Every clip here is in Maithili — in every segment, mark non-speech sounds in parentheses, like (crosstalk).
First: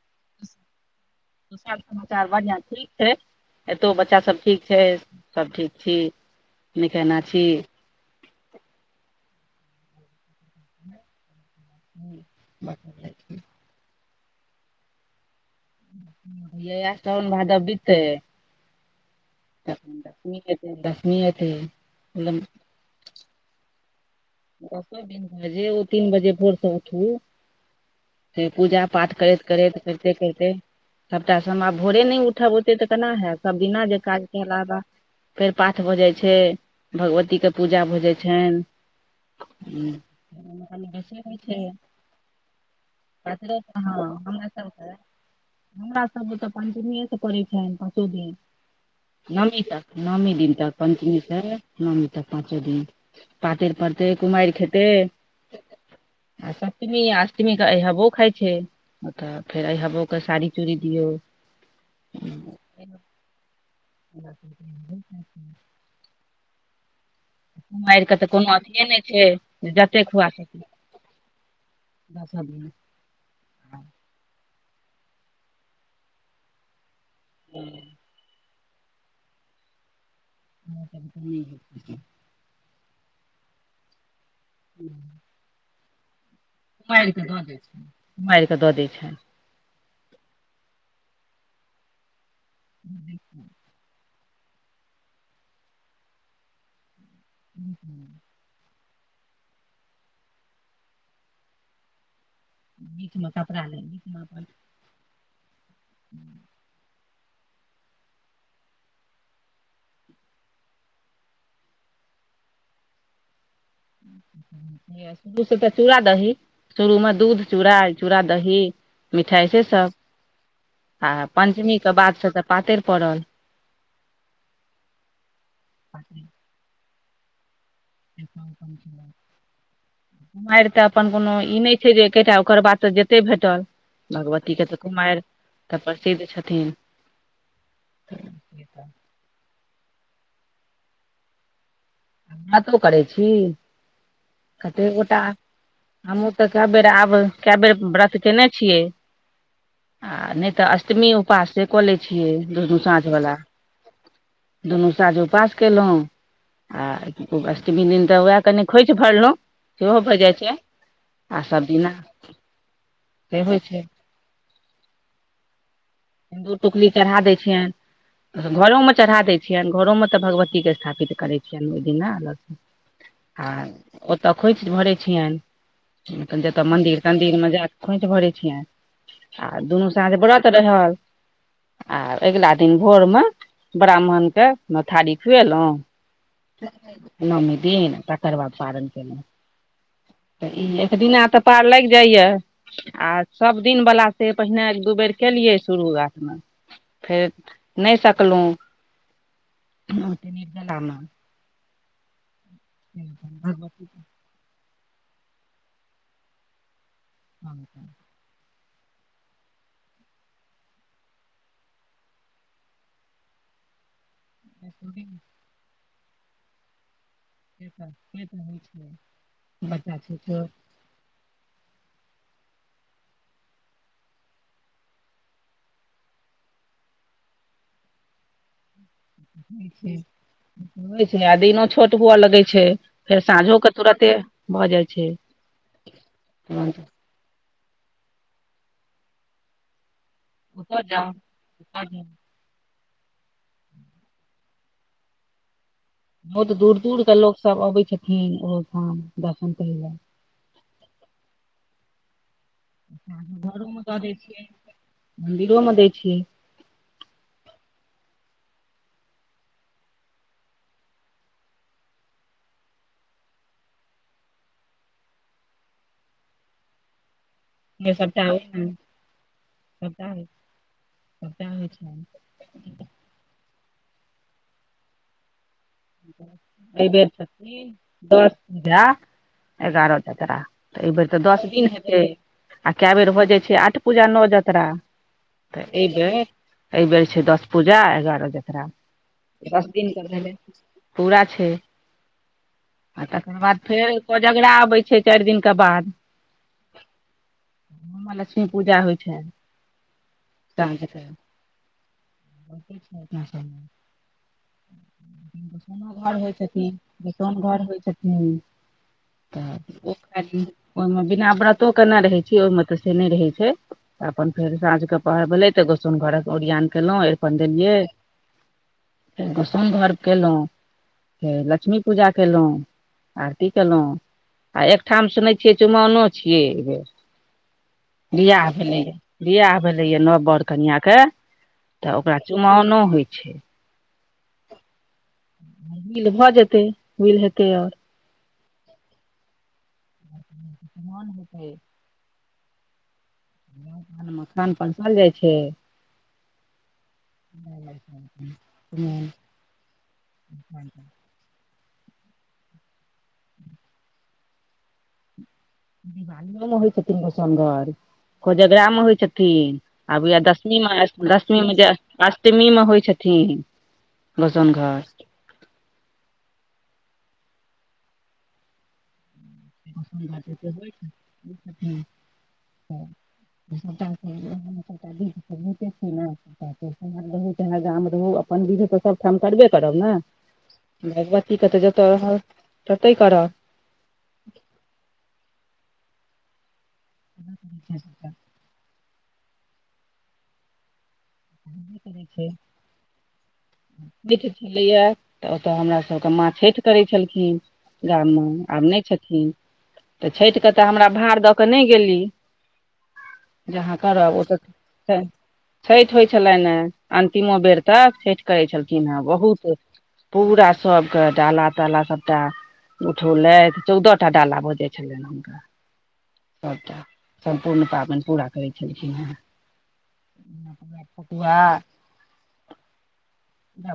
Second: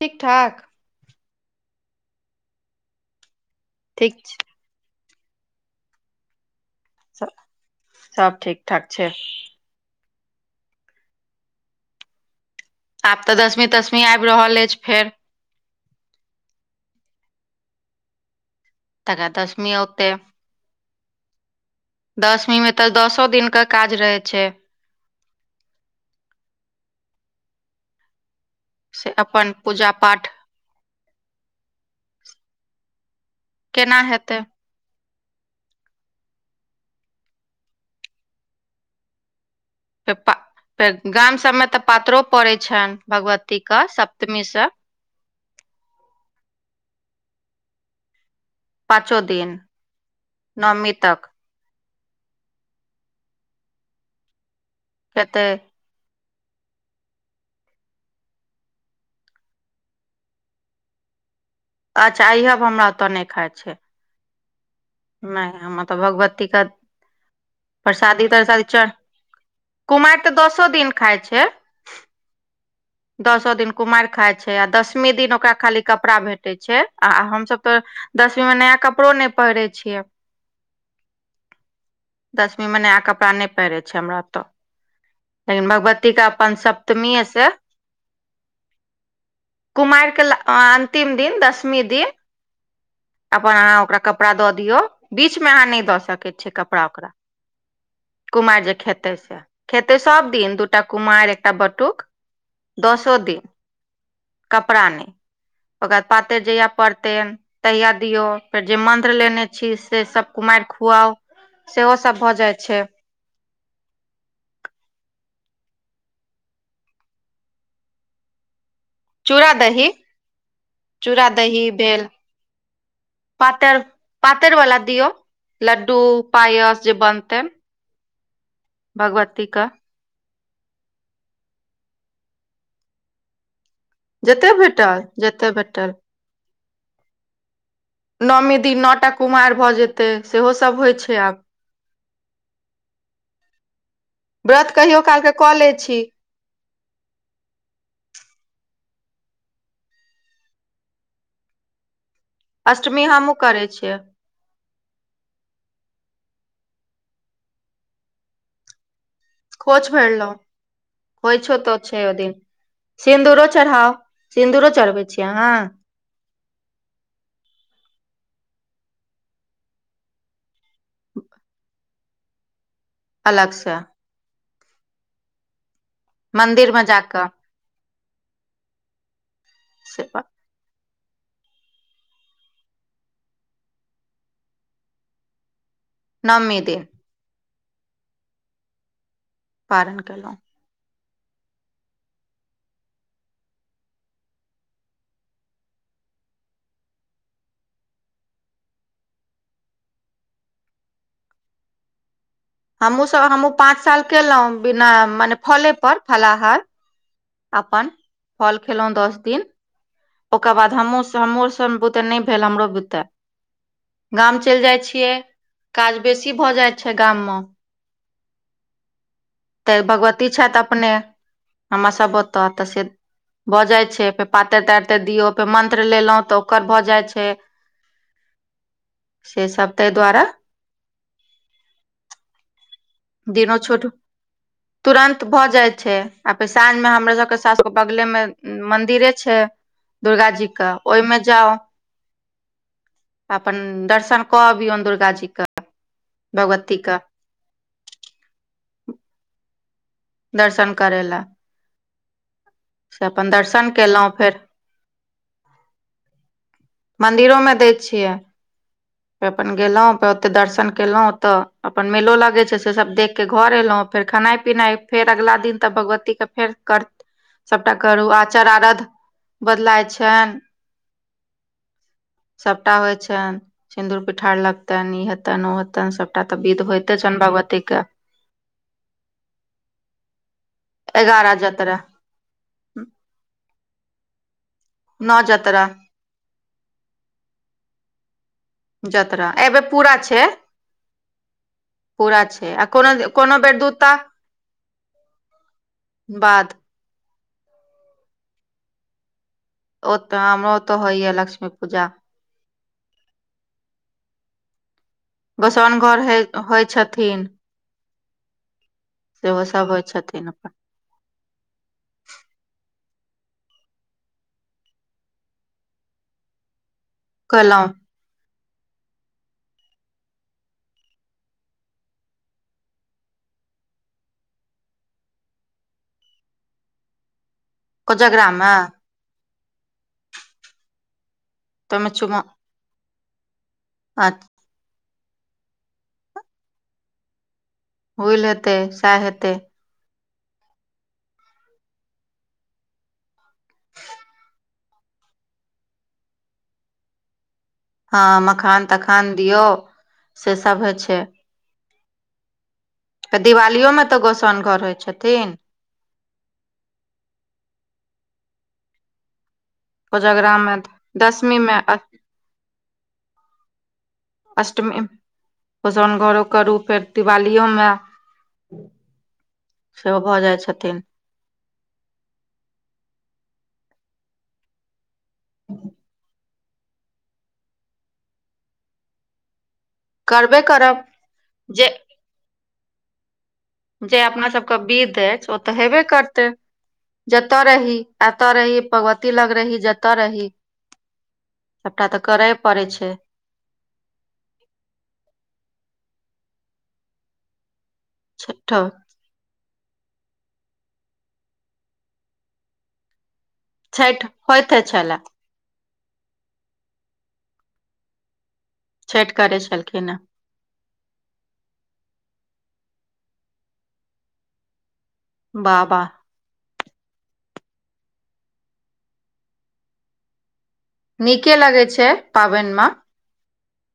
ठीक ठाक त सर समाचार बढ़िआं ठीक छै एतौ बच्चा सब ठीक छै सब ठीक छी निकेना छी सब ठीक ठाक छै (inaudible) आब तऽ दसमीं तसमीं आबि रहल अछि फेर साओन भादब बिततै तका दस (unintelligible) दसवीं में तऽ दसो दिन क काज रहै छै दसो दिन जे ओ तीन बजे भोर सँ उठू फेर पूजा पाठ से करैत अपन करैत पूजा करिते पाठ करिते सबटा समय भोरे नइ उठब ओते तऽ केना हैत सब दिना जे केना काज हेतै कैलहबा फेर पाठ भऽ जाइ छै भगवती के पूजा भऽ जाइ छनि फेर पा कनि फेर बेसी होइ गाम छै सभमे तऽ पातरो पड़ै छनि पातरो भगवती क हँ सप्तमी हमरा से सबके हमरा सब ओतऽ पञचमीेय से पड़ै छै पाँचो दिन पाँचो दिन नवमी तक नवमी दिन तक नवमी पन्चमी तक से नवमी तक पाँचो दिन पातरि पड़तै कुमारि खेतै खेते आ सप्तमी आ अष्टमी के अइहबो खाइ छै ओ तऽ फेर अइहबोे के साड़ी चूड़ी दियौ अच्छा अइहब हमरा ओतऽ नइ खाइ छै (inaudible) नहि हमर तऽ भगवती क कुमारि के प्रसादी तऽ कोनो तरसादी च अथिये नहि छै जते कुमारि तऽ दसो दिन खाय छै दसों दिन दसो दिन कुमारि खाय छै आ दसमी दिन ओकरा खाली कपड़ा भेट टै छै आ हमसभ तऽ दसवी मे नया कपड़ो नहि पहिरै छियै (inaudible) दसमी मे नया कपड़ा नइ पहिरै छै हमरा ओतऽ ह (inaudible) लेकिन भगवती के अपन सप्तमीये से मारि कऽ दऽ दै छनि कुमारिके ल अन्तिम दिन दसमी दिन छनि अपन अहाँ ओकरा कपड़ा दऽ दियौ बीच में अहाँ नइ दऽ सकै छियै कपड़ा ओकरा (inaudible) कुमारि जे खेतै से खेतै सब दिन दूटा कुमारि एकटा बटुक बीच दसो मे दिन कपड़ा नै कपड़ा नइ ओकरा पातरि जहिया पड़तै तहिया दियो फेर जे मन्त्र लेने छी से सब कुमारि खुआउ सेहो सभ भऽ जाइ छै (inaudible) शुरू से तऽ चूड़ा दही शुरू मे दूध चूड़ा चूड़ा दही मिठाइ चूड़ा से दही सब आ चूड़ा दही पञ्चमीके भेल बादसँ तऽ पातरि पड़ल पातरि पातरि वाला दियौ लड्डू पायस जे बनते (inaudible) भगवती क मारि तऽ अपन कोनो ई नहि छै जे एकेटा ओकर बाद तऽ जेते भेटल जते भगवतीक के तऽ भेटल कुमारि जते तऽ भेटल प्रसिद्ध छथिन नौमि दिन नओ टा कुमारि भऽ जेतै सेहो सभ होइ छै आब व्रतो करै छी व्रत कतेक कहियो गोटा काल के कऽ लै छी हमहु तऽ कए बेर आब कए बेर व्रत केने छियै आ नहि तऽ अष्टमी उपासे कऽ लै छियै दुनू अष्टमी साँझ बला हमहुँ करै छियै दुनू साँझ उपास केलौ आ अष्टमी दिन तऽ उएह कनि खोइच भरलहुँ खोच सेहो भऽ भरलो जाइ छै आ होइ छ सभ तो दिना छै ओ दिन से सिन्दूरो होइ छै चढ़ाव सिन्दूरो चढ़बै छी अहाँ सिन्दूर टुकली चढ़ा दै छियनि घरोमे चढ़ा दै छियनि घरोमे तऽ भगवतीके स्थापित करै छियनि ओहि दिना अलग सँ आ अलग से ओतय खोइच भरैत छियनि मतलब जतय मंदिर मे मन्दिर जाकऽ तन्दिर मे जा क खोंच भरे छियै आ दुनू से प- सांक्ष व्रत रहल आ अगिला दिन भोर मे ब्राह्मण के नोथारी खुएलहु नवमी दिन नओमी दिन तकर वाद पारन केनो पारन केलो तऽ ई एक दिना तऽ पार लागि जाइया आ सभ दिन बला से पहिने एक दू बेर केलियै शुरूआात मे फेर नहि सकलहु हमहु सब हमहुँ पाँच भगवती साल केलहुँं बिना मने फले पर फलाहार अपन फल खेलहुँं दस दिन ओकर बाद हमो सन हमो सब बुते नहि भेल हमरो बुते गाम चलि जाइ छियै काज बेसी भऽ जाइ छै गाम मे (inaudible) तऽ बच्चा छै भगवती छथि अपने हमर सभ ओतऽ तऽ से भऽ जाइ छै फेर पातरि तारते दियौ फेर मन्त्र लेलहुँ तऽ ओकर भऽ जाइ छै (inaudible) से सब ताहि दुआरे हो छै आ दिनो छोट हुअ लगै छै फेर दिनो साँझोके छोट तुरते भऽ जाइ छै तुरन्त भऽ जाइ छै साँझ तुरन्त मे हमरा सबके सासुर बगले मे मंदिरे छै दुर्गा जी के ओहिमे जाउ त अपन दर्शन कऽ अबियौ दुर्गा जी क बहुत दूर दूरके लोकसभ अबै छथिन ओहोठाम दर्शन करय ल दर्शन करै लए से अपन दर्शन केलहुँ फेर मन्दिरो मै दै छी यै मंन्दिरो मे दैत छियै फे अपन गेलहुँ फेर ओते दर्शन केलहुं ओते अपन मेलो लगे छै से सब देख के घर एलहुँं फेर खेनाइ पिनाइ फेर अगा दिन तऽ भगवती के फेर कर ह (inaudible) सभटा करू आचार अरध बदलाय सबटा होइ छनि (inaudible) सभटा होइ छनि सिन्दूर पिठार लगतान ई हैतान वो हेतां एहिबेर छथिन के दस पूजा एगारह जतरा तऽ एहि बेेर तऽ एगारह दस दिन जतरा हेतै आ कए बेर भऽ जाइ छै आठ पूजा नओ जत्ररा नओ जतरा तऽ एहि बेर एहि बेर छै दस पूजा एगारह जत जतरा एबे पूरा छै पूरा छै पूरा छै कोनो आ तकर कोनो बेर बाद दूटा फेर कोजगरा अबै छै चारि दिनके बाद बाद लक्ष्मी पूजा होइ छै ओत हमरो तो होइया लक्ष्मी पूजा बहुत (unintelligible) दसनो घर होइ छथिन दसन घर होइ छथिन सेहो सब तऽ होइ ओ ख छथिन अपन ओहिमे बिना व्रतो केने रहैत छी ओहिमे तऽ से नहि रहैत छै तऽ अपन फेर साँझ के पहर भेलै तऽ गोसुन घरक ओरियान केलहुँ अपन कहलहुँ देलियै गोसनघर केलहुँं त लक्ष्मी पूजा केलो आरती केलहुँ आ एकठाम सुनै छियै चुमाओनो छियै एहि बेर कोजगरा बिआाह मे भेलैए बिआाह भेलैए नव बर कनिआके तऽ ओकरा चू मानो होइ छै अच विल भऽ जेतै विल हेतै ओर हुइल हेतै सैह हेतै मन होतै (unintelligible) कान पर चल जाइ छै हँ मखान तखान दियौ से सब होइ छै दिवालियोमे तऽ गोसाउनि घर होइ छथिन दिवालीयो मे होइ छथिन गोसोनघर कोजगरामे होइ छथिन आब उएह कोजगरा मे दशमीमे दसमी मे दसमीमे जे अष्टमीमे होइ छथिन गोसोन घर गोसोनघर ओकर रूपे दिवालियो मे सेहो भऽ जाइ छथिन (unintelligible) (unintelligible) श रहू चाहे गाम रहु अपन विध तऽ सबठाम करबे करब ने करबे करब भगवतीके तऽ जे जतऽ रह तते करब जे अपना सबके विध अछि ओ तऽ हेबे करतै जतय रही एतऽ रही भगवती लग रही जतऽ रही सबटा तऽ करे पड़े छै छठि छलैया तऽ ओतऽ हमरा सबके मा छठि करै छलखिन गाममे छठो आब नहि छथिन तऽ छठिके तऽ हमरा भार दऽ कऽ नहि गेली जे आहाँ छठि करब होइते छलए (unintelligible) छठि होइ छलनि ह अन्तिमो बेर तक छठि करै छलखिन हेँ छठि करै बहुत छलखिन हे पूरा सबके डाला ताला सबटा उठौलैथ चौदह टा डाला भ जै छलै बा बा सभटा सम्पूर्ण पाबनि पूरा करै छलखिन हेँ ठकुआ नीके लगे छै पाबन मे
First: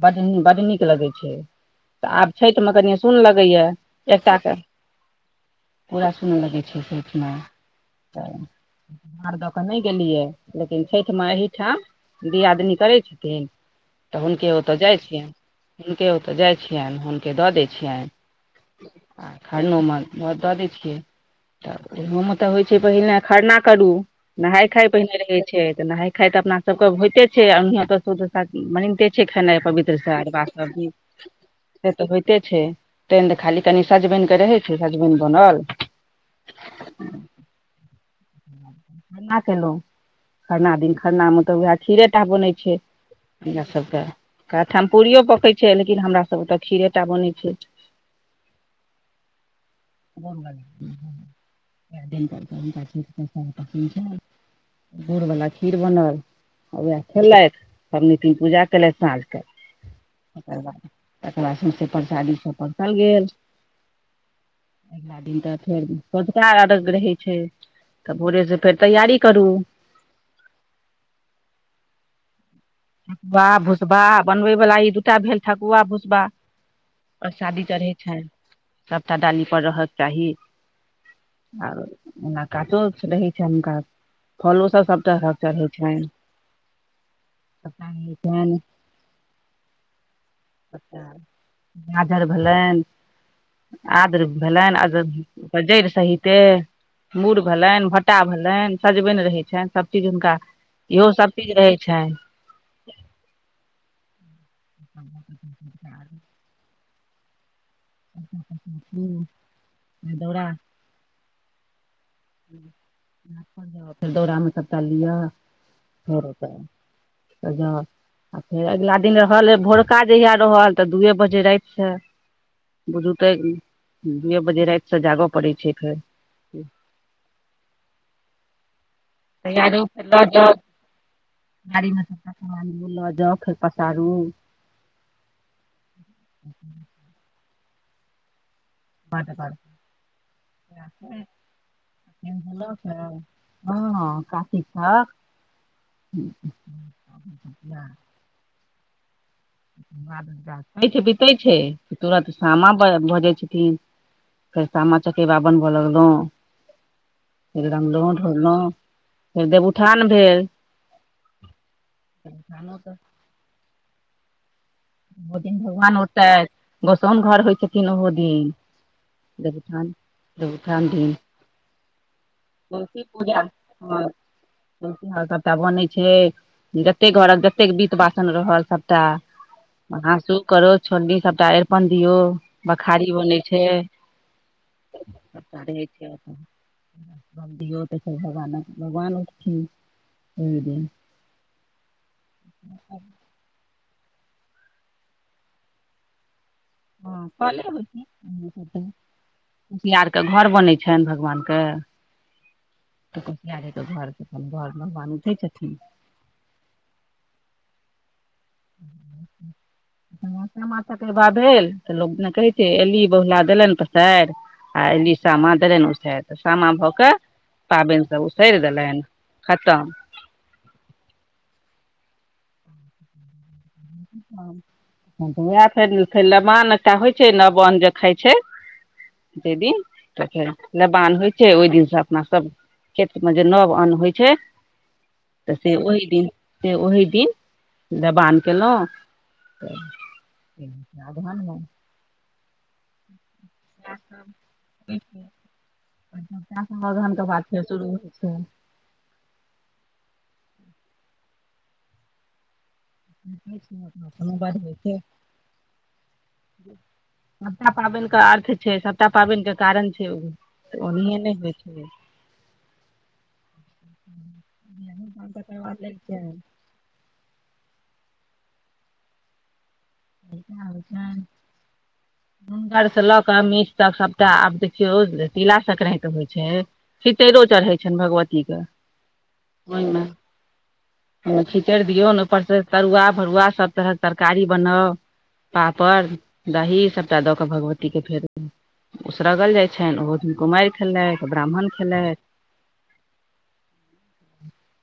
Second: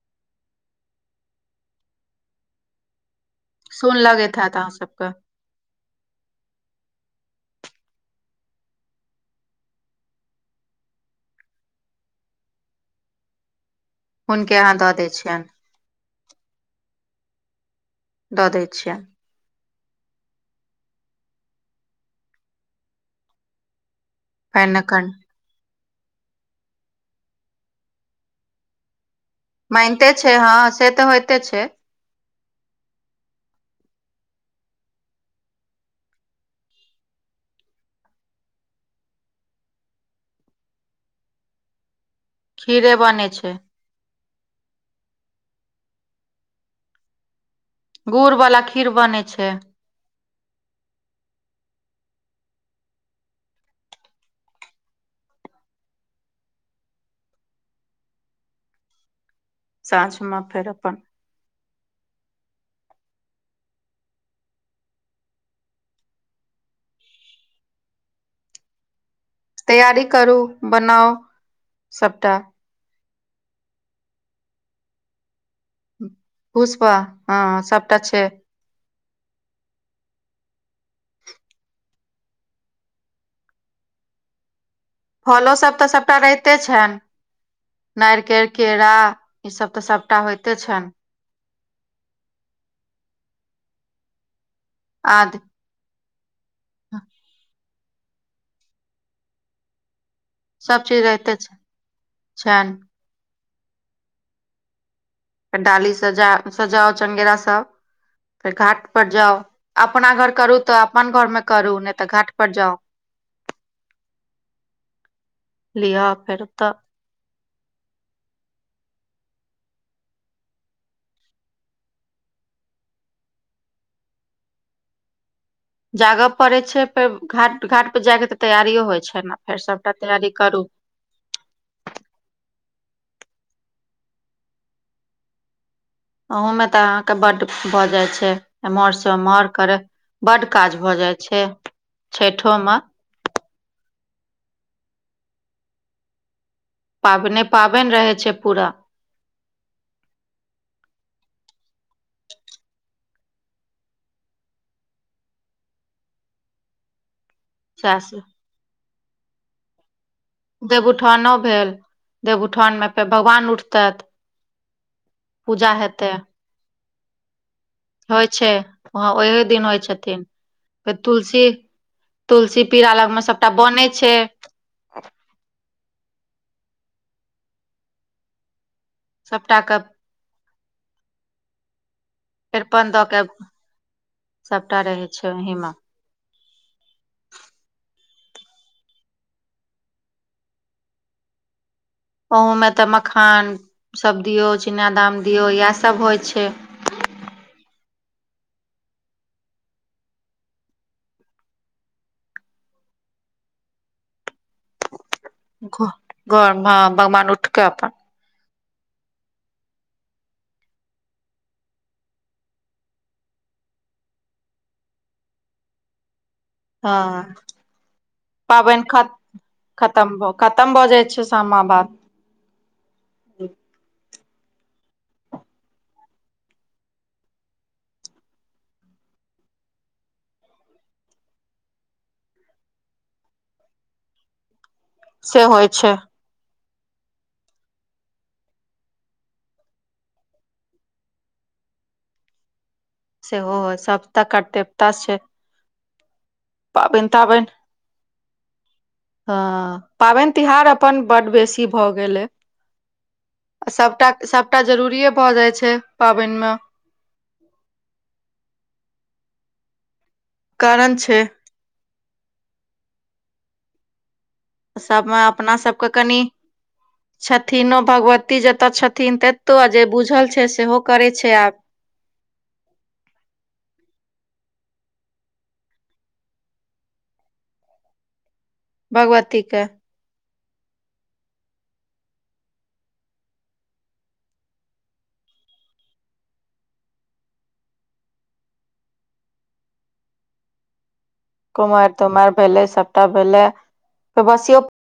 बड़ बड नीक लगै छै तऽ आब छठि मे कनि सुन लगैया सुन एकटा लगैत हैत के अहाँ सबके पूरा सुन लगै छै छठि मे भार दऽ कऽ नहि गेलियै लेकिन छठिमे एठाम दियादनी करै छथिन तऽ हुनके ओतऽ अहाँ दऽ जाइत दै छियनि हुनके ओतऽ जाइत छियनि हुनके दऽ दै छियनि दऽ दै छियनि आ खरनोमे दऽ दै छियै तऽ ओहोमे तऽ होइ छै पहिने खरना करू नहाय खाय छियनि पहिने रहै छै तऽ नहाय खाय तऽ अपना सबके होइते छै (unintelligible) छै खेनाइ पवित्र स मानिते छै अरबा हँ से तऽ सबचीज होइते छै से तऽ होइते छै तहन तऽ खाली कनि सजमनि केँ रहै छै सजमनि बनल (inaudible) खरना केलहुँं खरना दिन खरना मे तऽ वएह खीरे टा बनै छै खीरे बनै छै हमरा सभ केँ कै ठाम पूड़ियो पकैत छै लेकिन हमरा सभ ओतय खीरे टा बनैत छै गुड़ वाला खीर बनै छै (unintelligible) गुड़वला खीर बनल वएह खेलथि पबनि दिन पूजा कयलथि साँझक साँझ मे फेर अपन तकरबाद सौसे परसादी सभ परसल गेल अगिला दिन तऽ फेर सँझुका अर्घ्य रहै छै तऽ भोरे से फेर तैयारी करू तैयारी करू बनाउ सबटा ठकुवा भुसबा बनबय वला ई दू टा भेल ठकुआ भुसबा पुष्पा हँ प्रसादी चढ़य सबटा छै सभटा डाली पर रहक चाही आर ओना कचो रहै छै हुनका फलो सब सब फलो चढ़ै सभ तऽ छनि सभटा रहिते छनि सबटा रहै नारिकेर छनि केरा ई सब तऽ सभटा होइते छनि सबटा गाजर भेलनि आदरक भेलनि आरो आदि जड़ि सहित ते मुर भेलनि भाटा भेलनि सजबनि रहै छनि सभ चीज हुनका सब चीज इहो रहिते छै रहै छनि छनि (inaudible) (inaudible) डाली सजा सजाओ चंगेरा सब फेर घाट पर जाउ अपना घर दौरा करू तऽ अपन घर मे करू नहि तऽ घाट पर जाउ फर दोड़ा मे सब टा लियऽ लिअ फेर त ओतऽ सजाउ आ फेर अगिला दिन रहल भोरका जहिया रहल तऽ दूए बजे राति से बुझू तऽ एउ दुए बजे राति सँ जागऽ पड़ैत छै फेर जागऽ पड़ै छै फेर घाट घाट पर जाय केँ तऽ तैयारियो होय छै न फेर तैयारो सबटा लऽ तैयारी जाउ करू गाड़ी मे सब टा समान लऽ जाउ फेर पसारू ओहो मे तऽ अहाँ केँ बड्ड भऽ जाइ छै एमहर सँ बड बड़ ओमहर करे बड काज भऽ जाइ छै छैठो म हँँ कार्तिक छठ पाबनि पाबैन रहैत छै पूरा छैठ बितै छै कि तुरत सामा भऽ जाइ छथिन फेर सामा चकेबा बनबय लगलउ फेर सएह रङ्गलहुँ से ढोड़लहुँ फेर देवउठान भेल देवउठानो भेल देवउठानो देवउठान मे तऽ फेर भगवान उठतथि ओहि दिन भगवान उठतथि गोसाउं घर होइ छै होइ छै हाँ ओहो दिन होइ छथिन देवउठान फेर दिन तुलसी तुलसी पीरा लग मे सब टा बनै छै त्यहार सबटा बनै छै जते घरक जतेक बीत बासन रहल सबटा सबटा कऽ हाँसू करोछ छोलली सब टा अरिपन दियौ अरिपन बखारी दऽ के बनै छै सभटा रहै छै सब ओहि टा मे रहै छै सब दियौ तऽ भगवानक भगवान उठथिन ओहि दिन (inaudible) ओहमे तऽ मखानसभ दियौ चीनादाम दियौ इएहसभ होइ छै हँ कले होइ छै कुसियार के घर बनै छनि भगवानके तऽ कुसियरे घरके घरमे बनते घ घर ह भगवान उठके अपन (inaudible) माथा भा भेल तऽ लगने कहै छै एली बौला देलनि पसार आ एल समान ते न उसतै तऽ सामा भऽ कऽ हँ पाबनि सब उसरि पाबनि ख देलनि खतम खतम भऽ जाइ छै शामाबाद (inaudible) ओएह फेरे नमानटा होइत छै नव अन्न जे खाइत छै दिन तऽ फेर लेबान होइ छै ओहि दिनसँ अपना सब खेत मे जे नव अन्न होइ छै तऽ होइ से छै ओहि दिन से ओहि दिन देबान केलौं सेहो सब तऽ कर्तेव्यता छै आब पाबनि अगहनके बाद ताबनि फेर शुरू होइ छै हँ पाबनि तिहार अपन बड्ड बेसी भऽ गेल अ होइ छै अपना सभटा कोनो बात सभटा होइ छै जरूरिए भऽ जाइत छै पाबनिमे सभटा पाबनिके अर्थ छै सभटा पाबनिके कारण छै कारण छै ओनाहि ने हो (unintelligible) सभमे अपना सबके कनि छथिनो भगवती जतय छथिन तऽ त जे बुझल छै सेहो करैत छै आब गर से लऽ क मीच तक सबटा आब देखियौ तिला संक्रान्ति होइ छै खिचैड़ो चढ़ै छनि भगवतीक के भगवती के ओहिमे ह खिचड़ दियऔ ने ऊपर से तरुआ भरुआ सब तरहक तरकारी बनाउ पापड़ दही सभटा दऽ कऽ भगवतीके फेर उसरागल जाइ छनि ओहो दिन कुमारी खेलै ब्राह्म कुमारी तुमाइर भेलै सबटा भेलै बसियौ